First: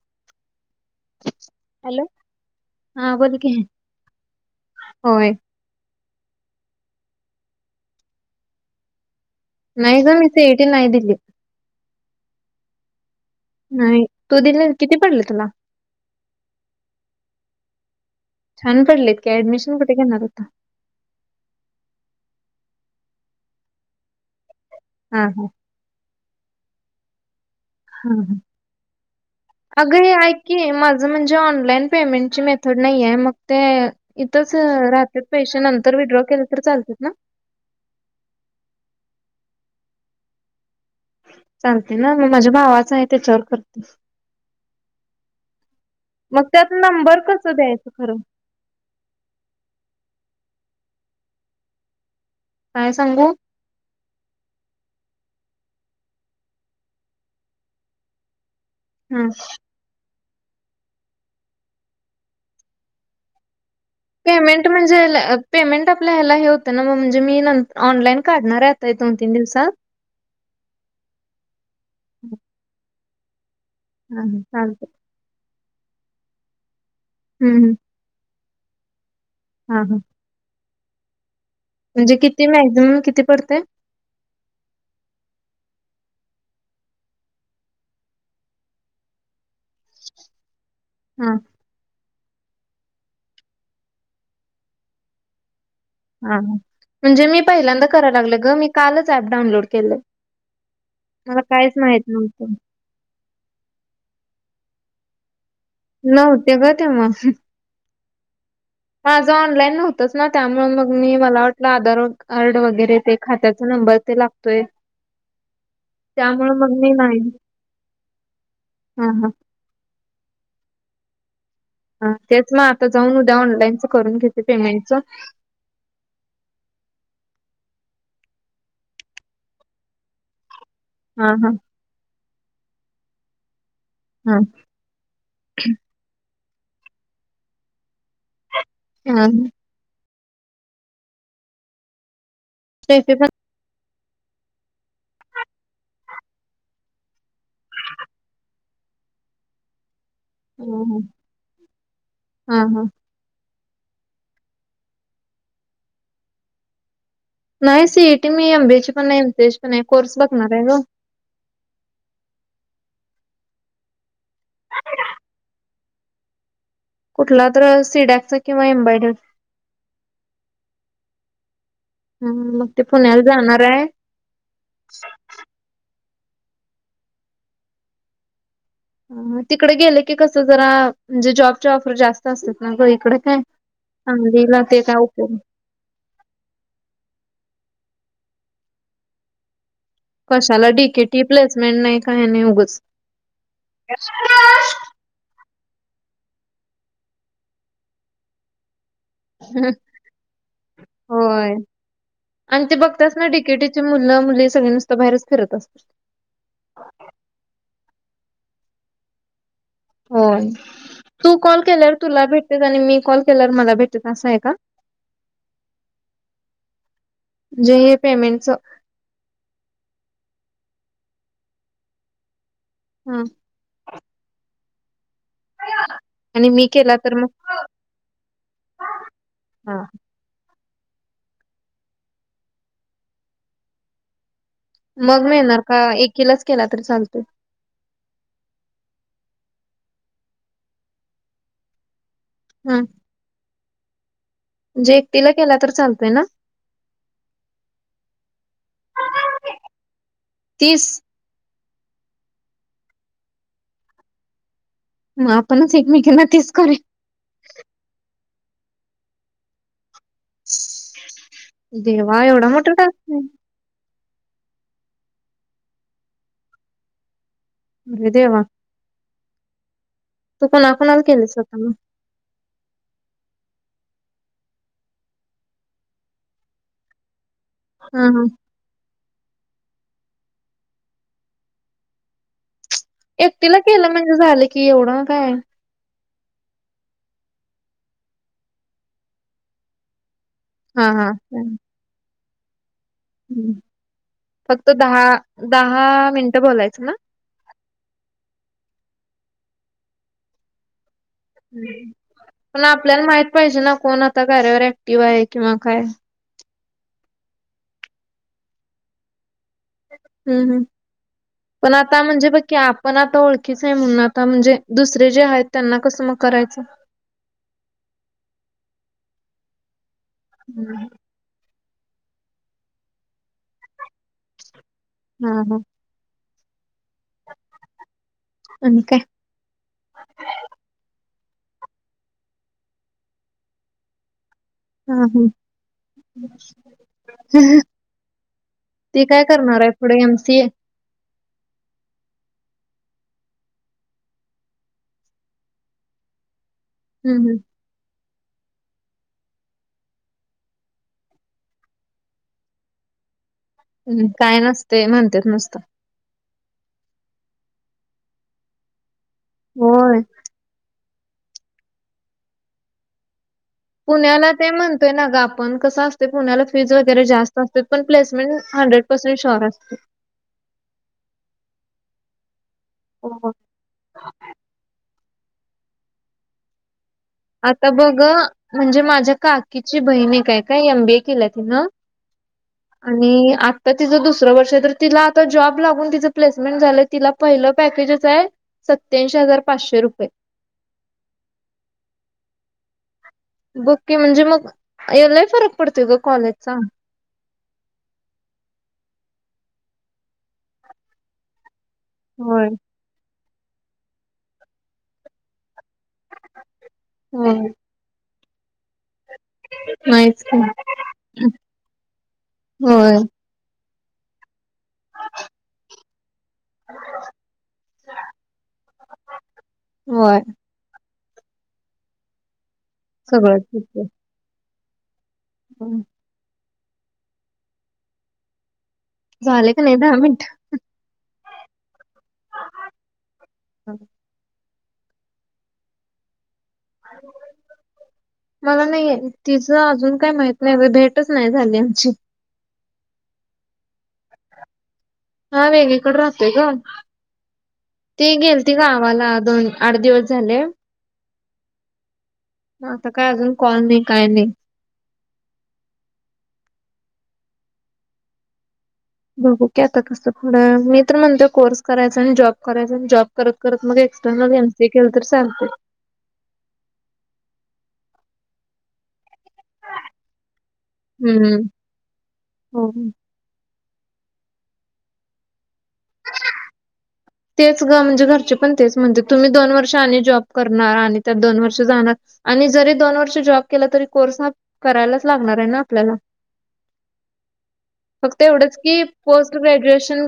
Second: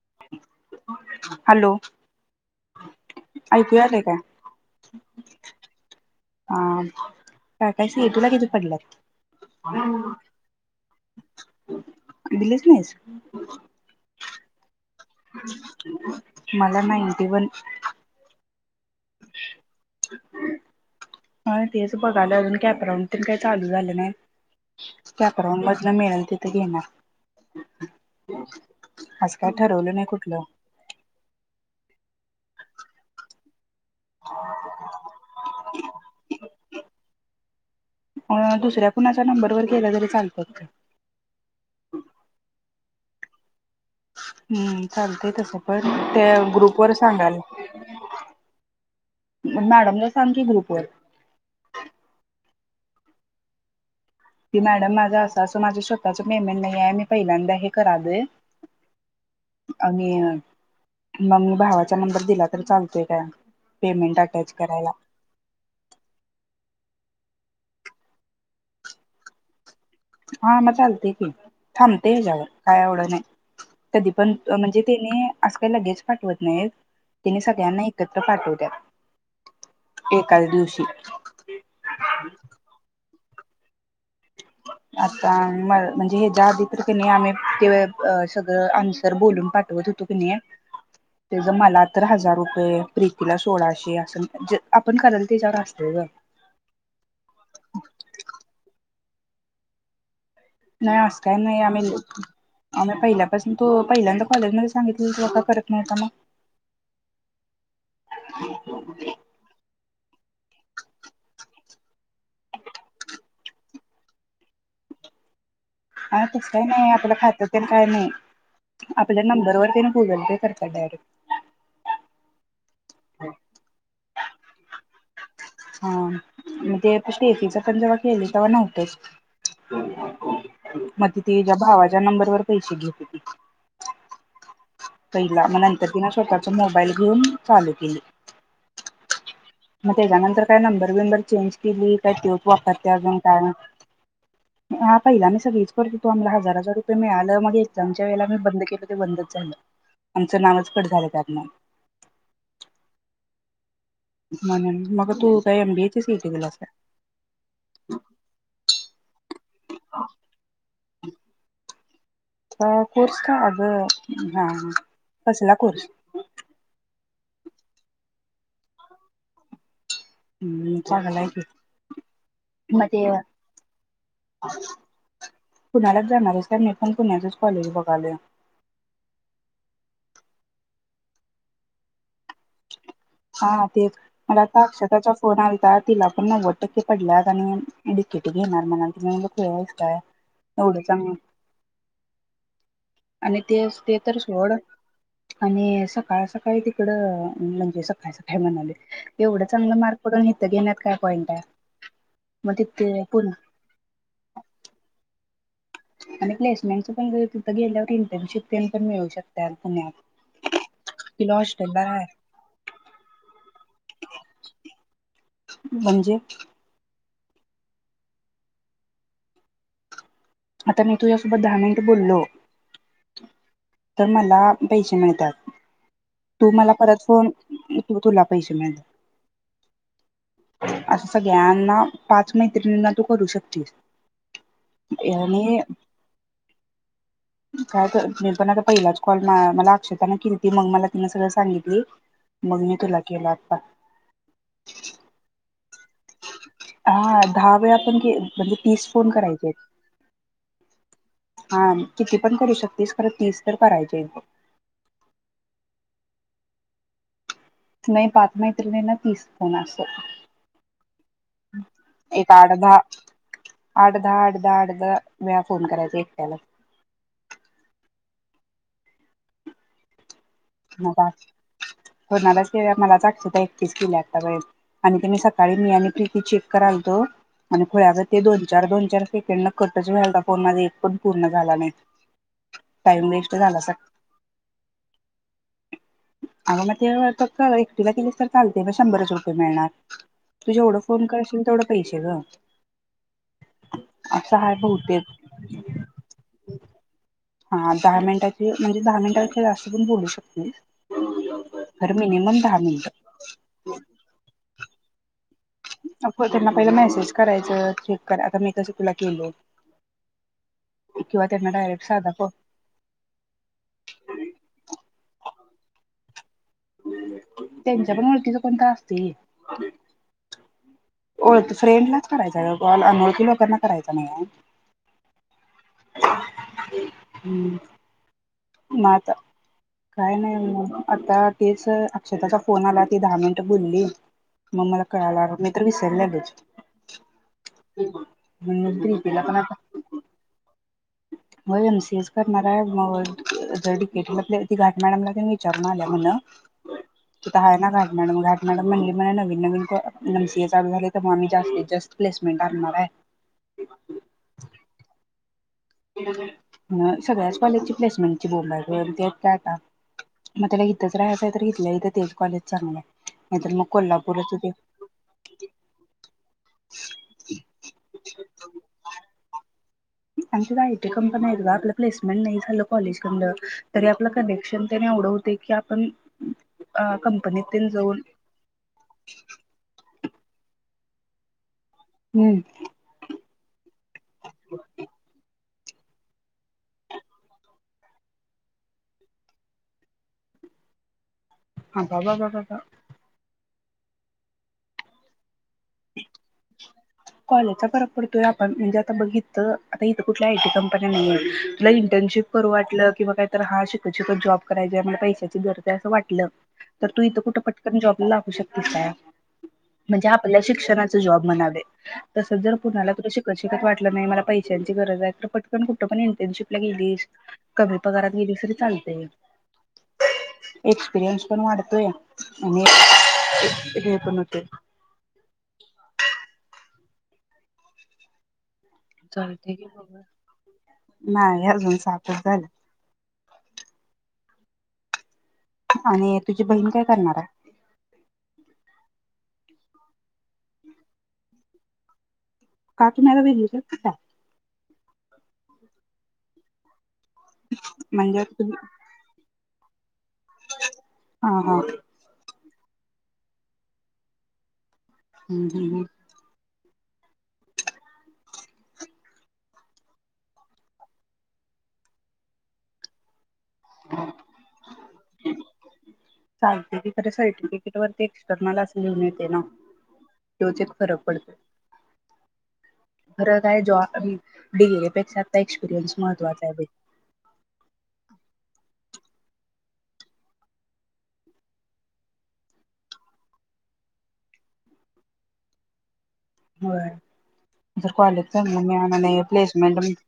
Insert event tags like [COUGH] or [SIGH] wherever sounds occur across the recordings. [INAUDIBLE] Hello! हा बोल की ऐकू आलंय काय होय! ह काय काय सीईटी ला किती पडलेत? नाही ग मी सी. ई. टी नाही दिली! दिलेच नाहीस.. नाही! तो दिला मला ना एटी- वन छान पडलेत की ऍडमिशन कुठे घेणार आता? कॅप राऊंड काही चालू झालं ना! हा कॅप राऊंडला मिळेल तिथं घेणार ह असं काय ठरवलं अग नाही हे ऐ कुठलं की माझ म्हणजे ऑनलाइन पेमेंटची मेथड नाहीये मग ते इथंच राहतात पैसे नंतर विथड्रॉ केले तर चालतात ना! दुसऱ्या कुणाच्या नंबर वर गेला तरी चालतोय! चालते ना मग माझ्या भावा जाय त्याच्यावर कर! हम्म चालतय तस! पण त्या मग त्यात ग्रुप वर नंबर सांगाल! कसं द्यायचं खरं मॅडमला सांगते ग्रुप! होय. काय सांगू? की मॅडम माझा असं असं माझं स्वतःच पेमेंट नाही आहे! मी पहिल्यांदा हे करालो हा आम्ही मग मी भावाच्या नंबर दिला तर चालतोय काय? अटॅच पेमेंट करायला म्हणजे पेमेंट आपल्या ह्याला हे होतं ना म म्हणजे मी ऑनलाईन काढणार आता दोन तीन दिवसात! हा म चालतय की थांबते हा याच्यावर! काय एवढं नाही! कधी हा पण म्हणजे चालतंय तेने अस काही लगेच पाठवत नाहीत तिने हम्म हम्म सगळ्यांना एकत्र पाठव हां, हां. [INAUDIBLE] एकाच दिवशी [INAUDIBLE] म्हणजे किती मॅक्झिमम किती? पडतय आता म म्हणजे ह्याच्या आधी तर त्यांनी आम्ही सगळं आन्सर बोलून पाठ तु हां, ते जमला [UNINTELLIGIBLE] तर हजार रुपये प्रितीला सोळाशे असं आपण कराल त्याच्यावरती असतय. हा म्हणजे मी पहिल्यांदा करायला लागल ग मी कालच ऍप डाऊनलोड केले. नाही अस काय नाही आम्ही नव्हतं. आम्ही पहिल्या तो पहिल्यांदा कॉलेज मध्ये सांगितलं परत नव ते का ते म [UNINTELLIGIBLE] ह [INAUDIBLE] माझं ऑनलाईन होतच ना त्यामुळे मग मी मला वाटत आपल आधार कार्ड वगैरे ते खात्याचा नंबर ते लागतोय. हा तच त्यामुळे काही मग मी नाही आपल्या खात्या काय नाही हां, आपल्या हां, नंबरवर कन स्ूडल ते करकड [UNINTELLIGIBLE] त्या मग आता जाऊन उद्या ऑनलाईनचं करून घेते. पेमेंटच हा मग ते पीजीच पण जेव्हा केले तेव्हा नव्हतेच मग हां, हां, तेझ्या भावाच्या नंबरवर क शगे हा पहिला मग नंतर तिनं स्वतःच मोबाईल घेऊन चालू केली. हम. मग त्याच्यानंतर काय नंबर विंबर चेंज केली काय तो वापरत्या स्टेफी अजून पण काय माहित हा पहिला मी सगळीच करतो होतो, आम्हाला हजार हजार रुपये मिळालं मग एक्झामच्या वेळेला म बंद केलं ते बंदच झालं. आमचं नावच हां, कट हां, झालं त्यातन हां, हां. म्ह मग तू काय एम बी ए ची सी ई टी दिलास काय नाही सी ई टी मी एम बी ची पण नाही एम सी पण नाही आहे कोर्स बघणार आहे ग अ कोर्स का अग हा कसला कोर्स कुठला तर सिडॅक चा किंवा एम्ब्रायडल हम् चांगलं हाय की हम् मग ते पुण्याला जाणार आहे. तू जाणार हायस काय मी पण पुण्यातच कॉलेज बघालोय. अम तिकडे गेले की कस जरा म्हणजे जॉबच्या ऑफर जास्त असतात ना [UNINTELLIGIBLE] हा हा तेच, मला सांगलीला आता ते काय अक्षताचा उपयोग फोन आलता तिला पण नव्वद टक्के पडल्यात आणि इडकीिटकीी नारमल अंत न [UNINTELLIGIBLE] कशाला डी के टी प्लेसमेंट नाही काही नाही उगच. आणि तेच ते तर सोड आणि सकाळ सकाळी तिकडं म्हणजे स कायस काय म्हणालेय. [UNINTELLIGIBLE] पॉईंट आहे. होय मग आणि ते तिथे बघतेस ना डी पुन्हा के टी ची मुलं, मुली सगळे नुसत बाहेरच- फिरत अस आणि प्लेसमेंटच पण ग तिथं गेल्यावर इंटर्नशिप तेन पण मिळू शकते. होय, तू कॉल हॉस्टेलला केल्यावर राहा तुला भेटतेत, आणि मी कॉल केल्यावर मला भेट तिथं आसं आहे का? म्हणजे? जे हे पेमेंटच. आता मी तुझ्यासोबत दहा मिनिट बोललो, हा तर मला पैशे नाय त्यात, आणि तू मी मला केला परत तर मग फोन तू तुला पैसे मिळ हा असं सगळ्यांना पाच मैत्रिणींना तू करू शकती. मग मिळणार का, एकीलाच केला तरी चालतोय? नाय मला अक्षता न केलीती मग मला तिन सगळं सांगितली. मग मी हम, तुला केला आता म्हणजे एकटीला केला तर चालतोय ना? हां, दहा वेळा पण के म्हणजे तीस फोन करायचे आहेत. तीस हा, किती पण करू शकतीस खरं तीस तर करायचे आहेत बग. म आपणच एकमेकीना तीस करुया. नाही पाच मैत्रिणीना ना तीस फोन आसं. देवा एक एवढा आठ मोठा दहा टास्क हं? आठ, दहा, आठ, दहा वेळा फोन करायचा एकट्याला. रे देवा. तू कोणा कोणाला केलेस आता मग? कोणालाच केला मलाच [UNINTELLIGIBLE] आक्षदा एक- एकटीच केलिया [UNINTELLIGIBLE] आता पर्यंत आणि मी सकाळी मी आणि प्रीती चेक करायचो आणि हा खुळ्यागत ते हा दोन-चार, दोन-चार. तिकडंन कटच व्हालता फोन माझा एक पण पूर्ण झाला नाही. टाइम वेस्ट एकटीला झाला केलं म्हणजे झालं कि एवढं काय. आग म ते फक्त एकटीला केलीस तर चालतय ब शंभरच रुपये मिळणार. तू जेवढं हा फोन करशील तेवढं पैसे ग. ह् असं हाय फक्त दहा बहुतेक दहा मिनटं बोलायचं ना? हा दहा मिनिटाची म्हणजे दहा मिनिटा पेक्षा जास्त पण बोलू शकतीस. पण आपल्याला माहित पाहिजे ना कोण आता कार्यावर ऍक्टिव्ह आहेत. किंवा काय पहिलं मेसेज करायचं क्लिक करा आता मी तसं तुला केल हम् हम् पण डायरेक्ट आता साधा म्हणजे बघकी आपण आता ओळखीच आहे म्हणून आता म्हणजे दुसरे जे आहेत त्यांना कसं मग करायचं? त्यांच्या पण वळतीचा कोणता असत ते हम्म ओळ फ्रेंडलाच करायचा अनोळखी लोकांना करायचा नाही आहे हा हम हम्म आणि ना काय? आता काय नाही म आता तेच अक्षताचा फोन आला ती दहा मिनट बुोलली मममला हा हा कळाला म तर्र विसरलंच म्ह मत्री ती पिला काय पण आता करणार आहे पुढे एमसीए हो एमसी एस करणार आहे जडडीिकेट आप ति घाट मॅडमला त्यां विचारून आल्या म्हण हम्म तुथ हम्म. आहे ना घा मॅडम घाट मॅडम म्हणली म्ह नवीन नवीन एम सी झाले तर म्ी जास्तीत जास्त प्लेसमेंट आणणार आहे हम्म काय नसते म्हणतेेत नुसतं सगळ्याच कॉलेजची प्लेसमेंटची बोंबायक त्या कायटा होय मतला आहे तर घेतलं इथं तेज कॉलेज चांगलं नाहीतर मग पुण्याला कोल्हापूरच ते म्हणतोय ना ग आपण कसं असते पुण्याला फीज वगैरे जास्त असते पण प्लेसमेंट हंड्रेड पर्सेंट श्यअर असते आयटी कंपनी आहे आपलं प्लेसमेंट नाही झालं कॉ हो. तरी आप कनेक्शनव क आपण अ कंपनीत तेन आता जाऊन बघ म्हणजे माझ्या काकीची बहिणी काय काययम बेील तिन हम्म आणि आ तिचं दुसरं वर्ष आहे तर तिला आता जॉब ला त प्समेंट झा तिला पहि पकेज आहे सत्या हजार पाचशे रुपये हा बाबा दटा का बुककी म्हणजे मग यालाही फरक पडते ग कॉलेजचा कॉलेजचा फरक पडतोय आपण म्हणजे आता बघित आता इथं कुठल्या आयटी कंपन्या नाही आहेत इंटर्नशिप होय. करू वाटलं किंवा का तर हा शिक शिक जॉब करायच्या म्ह पैाची गरज वाटलं तर तू इथं कुठं होय पटकन जॉब ला ठीकय म्हणजे नाहीच की आपल्या शिक्षणाचे जॉब म्हणावे तसच जर पुुणाला होय. तु शिकय श वाटल नाही मला ची गरज आहे तर पटकण कुठ पण इंटर्नशिपला गेलीस कमी पगारात गेली तरी चालतेय होय पिरियनस पण वाढतोय आणि हे पण होतंय हम् झाले चालतंय का की नाही दहा मिनिट? अजून साातच झालं आणि तुझी बहीण काय करणार आहे मला नाही आहे तिचं अजून काही माहत नाही भेटच नाही झाली आमची काटूनला व हा वेगळीकड राहतोय ग ते म्हणजे गेलती तुम्ही गावाला दोन आठ दिवस झाले ह ह आता काय अजून कॉल नाही काय नाही हम् बघू क आता कसं पुढं मी तर म्हणतो कोर्स करायचा आणि जॉब करायचा जॉब करत करत मग एक्सटर्नल एनसी केलं तर चालतय चालतय की सर्टिफिकेट वरती एक्स्टर्नल असं लिहलय त्योच एक फरक पडतो हम्म हो. खरं एक्सपिरिय्स महत्वाचा आहे बाई तेच ग म्हणजे घरचे पण तेच म्हणते तुम्ही दोन वर्ष आणि जॉब करणार आणि त्यात तुम्ही दोन वर्ष आणि जॉब करणार आणि त्यात दोन वर्ष जाणार आणि जरी जॉब केला तरी कोर्स हा करायलाच लागणार आहे ना आपल्याला होय जर फक्त कॉलेज एवढच चांगलं की मिळालं नाही post placement graduation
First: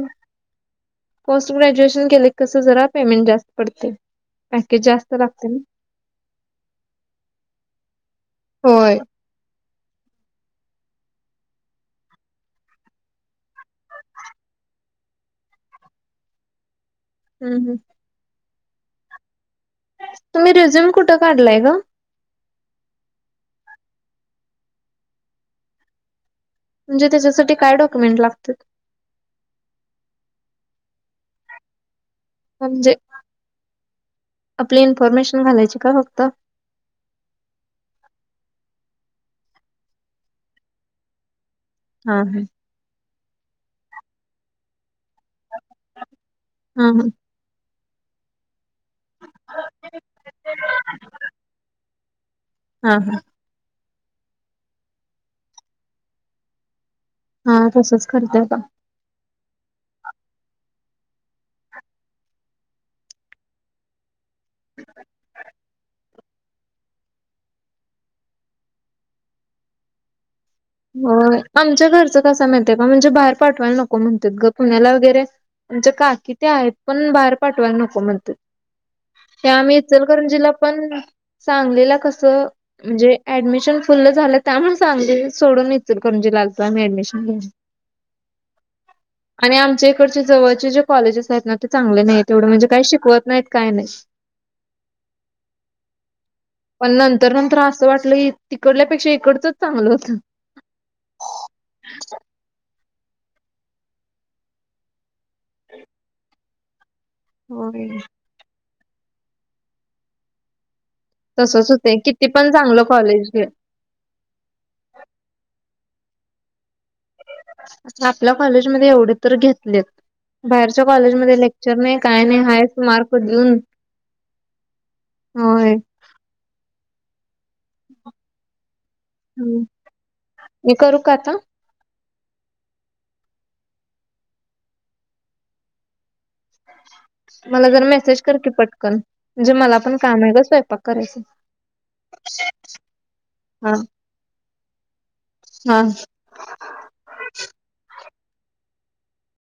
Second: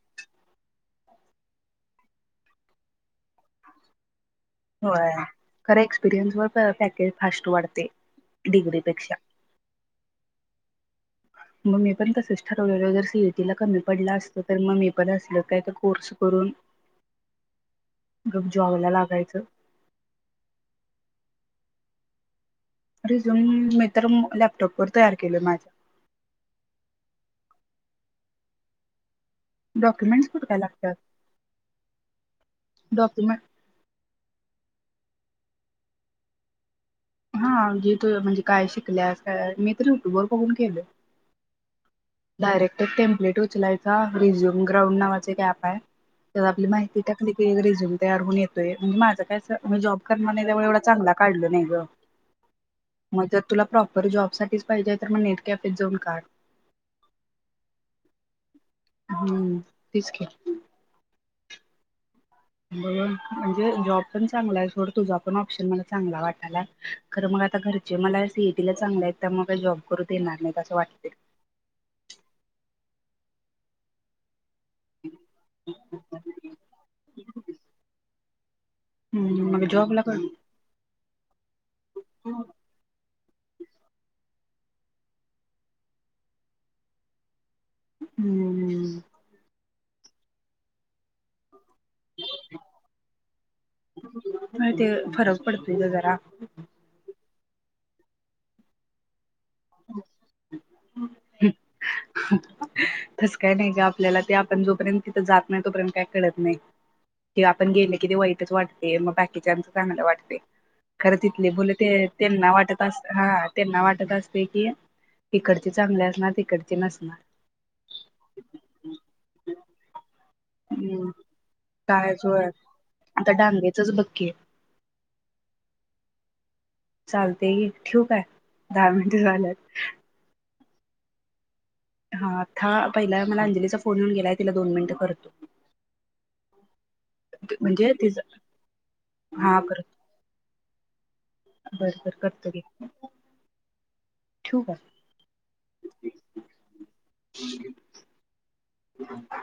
post graduation कस जरा पेमेंट जास्त पडतय होय खरं एक्सपिरियन्स वर पॅकेज फास्ट वाढते होय डिग्रीपेक्षा मी पण तसंच ठरवलेलं जर सीइटी कमी पडला असतो तर मी पण असलं कोर्स करून हम्म हम्म गप जॉबला लागायचं तुम्ही रिझ्युम कुठे काढलाय ग रिझूम मी तर लॅपटॉप तयार केलं माझ्या म्हणजे त्याच्यासाठी काय डॉक्युमेंट लागतेत डॉक्युमेंट्स कुठ काय लागतात म्हणजे डॉक्युमेंट आपली इन्फॉर्मेशन घालायची का फक्त हा जे त म्हणजे काय शिकल्यास काय मी तर युट्यूब वर बघून केल हा हा डयरेक्ट टेप्ले चलाय रिझ्यूम ग्रउं ना काय आपली हा माहिती टाकली क वगैरे झ तेर हो माझ काय जॉब करणार नाही त्या एवढ चांगला काढलं नाही ग हा हा मग तुला प्र जॉब साठीच पाहिजे तर मग नेट कॅफे जाऊन काढ हा तसच करतय का हम्म तेच की ब म्हणजे जॉब प चांला आहेोड तुझ पण पशन मला चांला वातं खर मग आता घरचे मला सीएटी ला चांगले आहेत त्या मग जॉब करू देणार नाही हो आमच्या घरचं कस माहित म्हणजे बाहेर पाठवायला नको म्हणतात ग पुण्याला वगैरे आमच्या काकी ते आहेत पण बाहेर पाठवायला नको म्हणते हम्म त्या मग आम्ही जॉबला इचल कारं पण जिला पण चांगलेला कस म्हणजे ऍडमिशन फुल झालं त्याण सांग सोडूनच म्हणजे लागतय मी ऍडमिशन घेऊन हम्म आणि आमच्या इकडचे जवळचे जे कॉलेजेस आहेत ना चांगले नाही तेवढ म्हणजे काही शिकवत नाहीत काय नाही ते फरक पडतोय ग जरा पण न तर नंतर असं वाटलं की तिकडल्यापेक्षा इकडचंच चांगलं होतं [INAUDIBLE] फसकाय नाही का आपल्याला ते आपण जोपर्यंत तिथं जात नाही तोपर्यंत काय कळत नाही ते आपण होय. गेले कि ते वाईटच वाटत ते मग बाकीच्यांत चांगला वाटते खरं तिथले तसंच बोोल होतंय ते किती पण त्यांना वाटत चांगलं अस कॉलेज घे हा त्यांना वाटत असते की ते करते चांग ना आपल्या कॉलेजमध्येध्ये एवढे तर घेत ले बाहेरच्या हम्म कॉलेजमध्येध्ये लेक्चर नाही काय कायच नाही होय हायट मार्क आता देऊन डांगेचच बघ की होय चाल ते ठूक आहे दहा मिनट झालेत मी करू का आता हा आथा पहिला मला अंजलीचा फोन येऊन गेलाय तिला दोन मिनिटं करतो. मला जरा म्हणजे तिज मेसेज कर की पटकन म्हणजे मला पण काम आहे ग स्वयंपाक करायचय. बर, कर करतो घे. हा ठिवू का? हा. [UNINTELLIGIBLE]